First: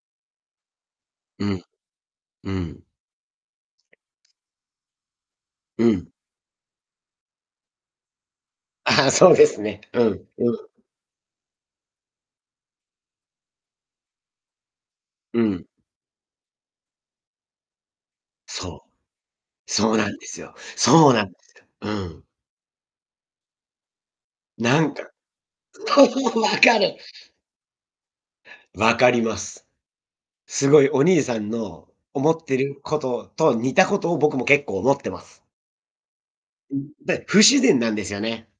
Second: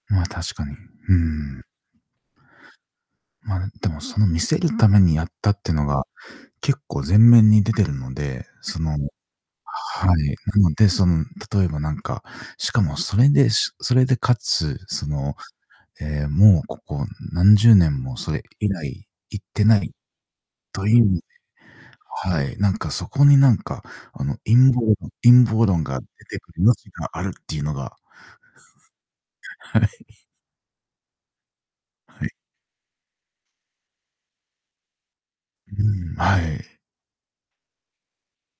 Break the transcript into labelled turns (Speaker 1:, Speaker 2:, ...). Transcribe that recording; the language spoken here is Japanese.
Speaker 1: まあ、確かに。うー
Speaker 2: うん。
Speaker 1: ん。
Speaker 2: うん。
Speaker 1: ま、でもその、見せるためにやったっての
Speaker 2: う
Speaker 1: が、
Speaker 2: ん。
Speaker 1: 結構前面に出てるので、そのはい、
Speaker 2: ああ、そうですね。うん。う
Speaker 1: な
Speaker 2: ん。
Speaker 1: ので、その例えばなんか、しかもそれで、しそれでかつ、その、
Speaker 2: うん。
Speaker 1: ええ、もうここ何十年もそれ以
Speaker 2: そう。
Speaker 1: 来行ってな
Speaker 2: そ
Speaker 1: い
Speaker 2: うなんですよ。
Speaker 1: とい
Speaker 2: そう
Speaker 1: う
Speaker 2: なんですよ。うん。
Speaker 1: はい、なんか、そこになんか、あの、陰
Speaker 2: な
Speaker 1: 謀
Speaker 2: ん
Speaker 1: 論
Speaker 2: か、
Speaker 1: 陰謀論が
Speaker 2: そ
Speaker 1: 出
Speaker 2: う、
Speaker 1: てく
Speaker 2: 分
Speaker 1: る余
Speaker 2: か
Speaker 1: 地
Speaker 2: る。
Speaker 1: ががあるっていうのが
Speaker 2: 分かります。
Speaker 1: はい。
Speaker 2: すごいお兄さんの
Speaker 1: は
Speaker 2: 思
Speaker 1: い。
Speaker 2: ってることと似たことを僕も結構思ってます。
Speaker 1: うーん。はい。
Speaker 2: うん、で、不自然なんですよね。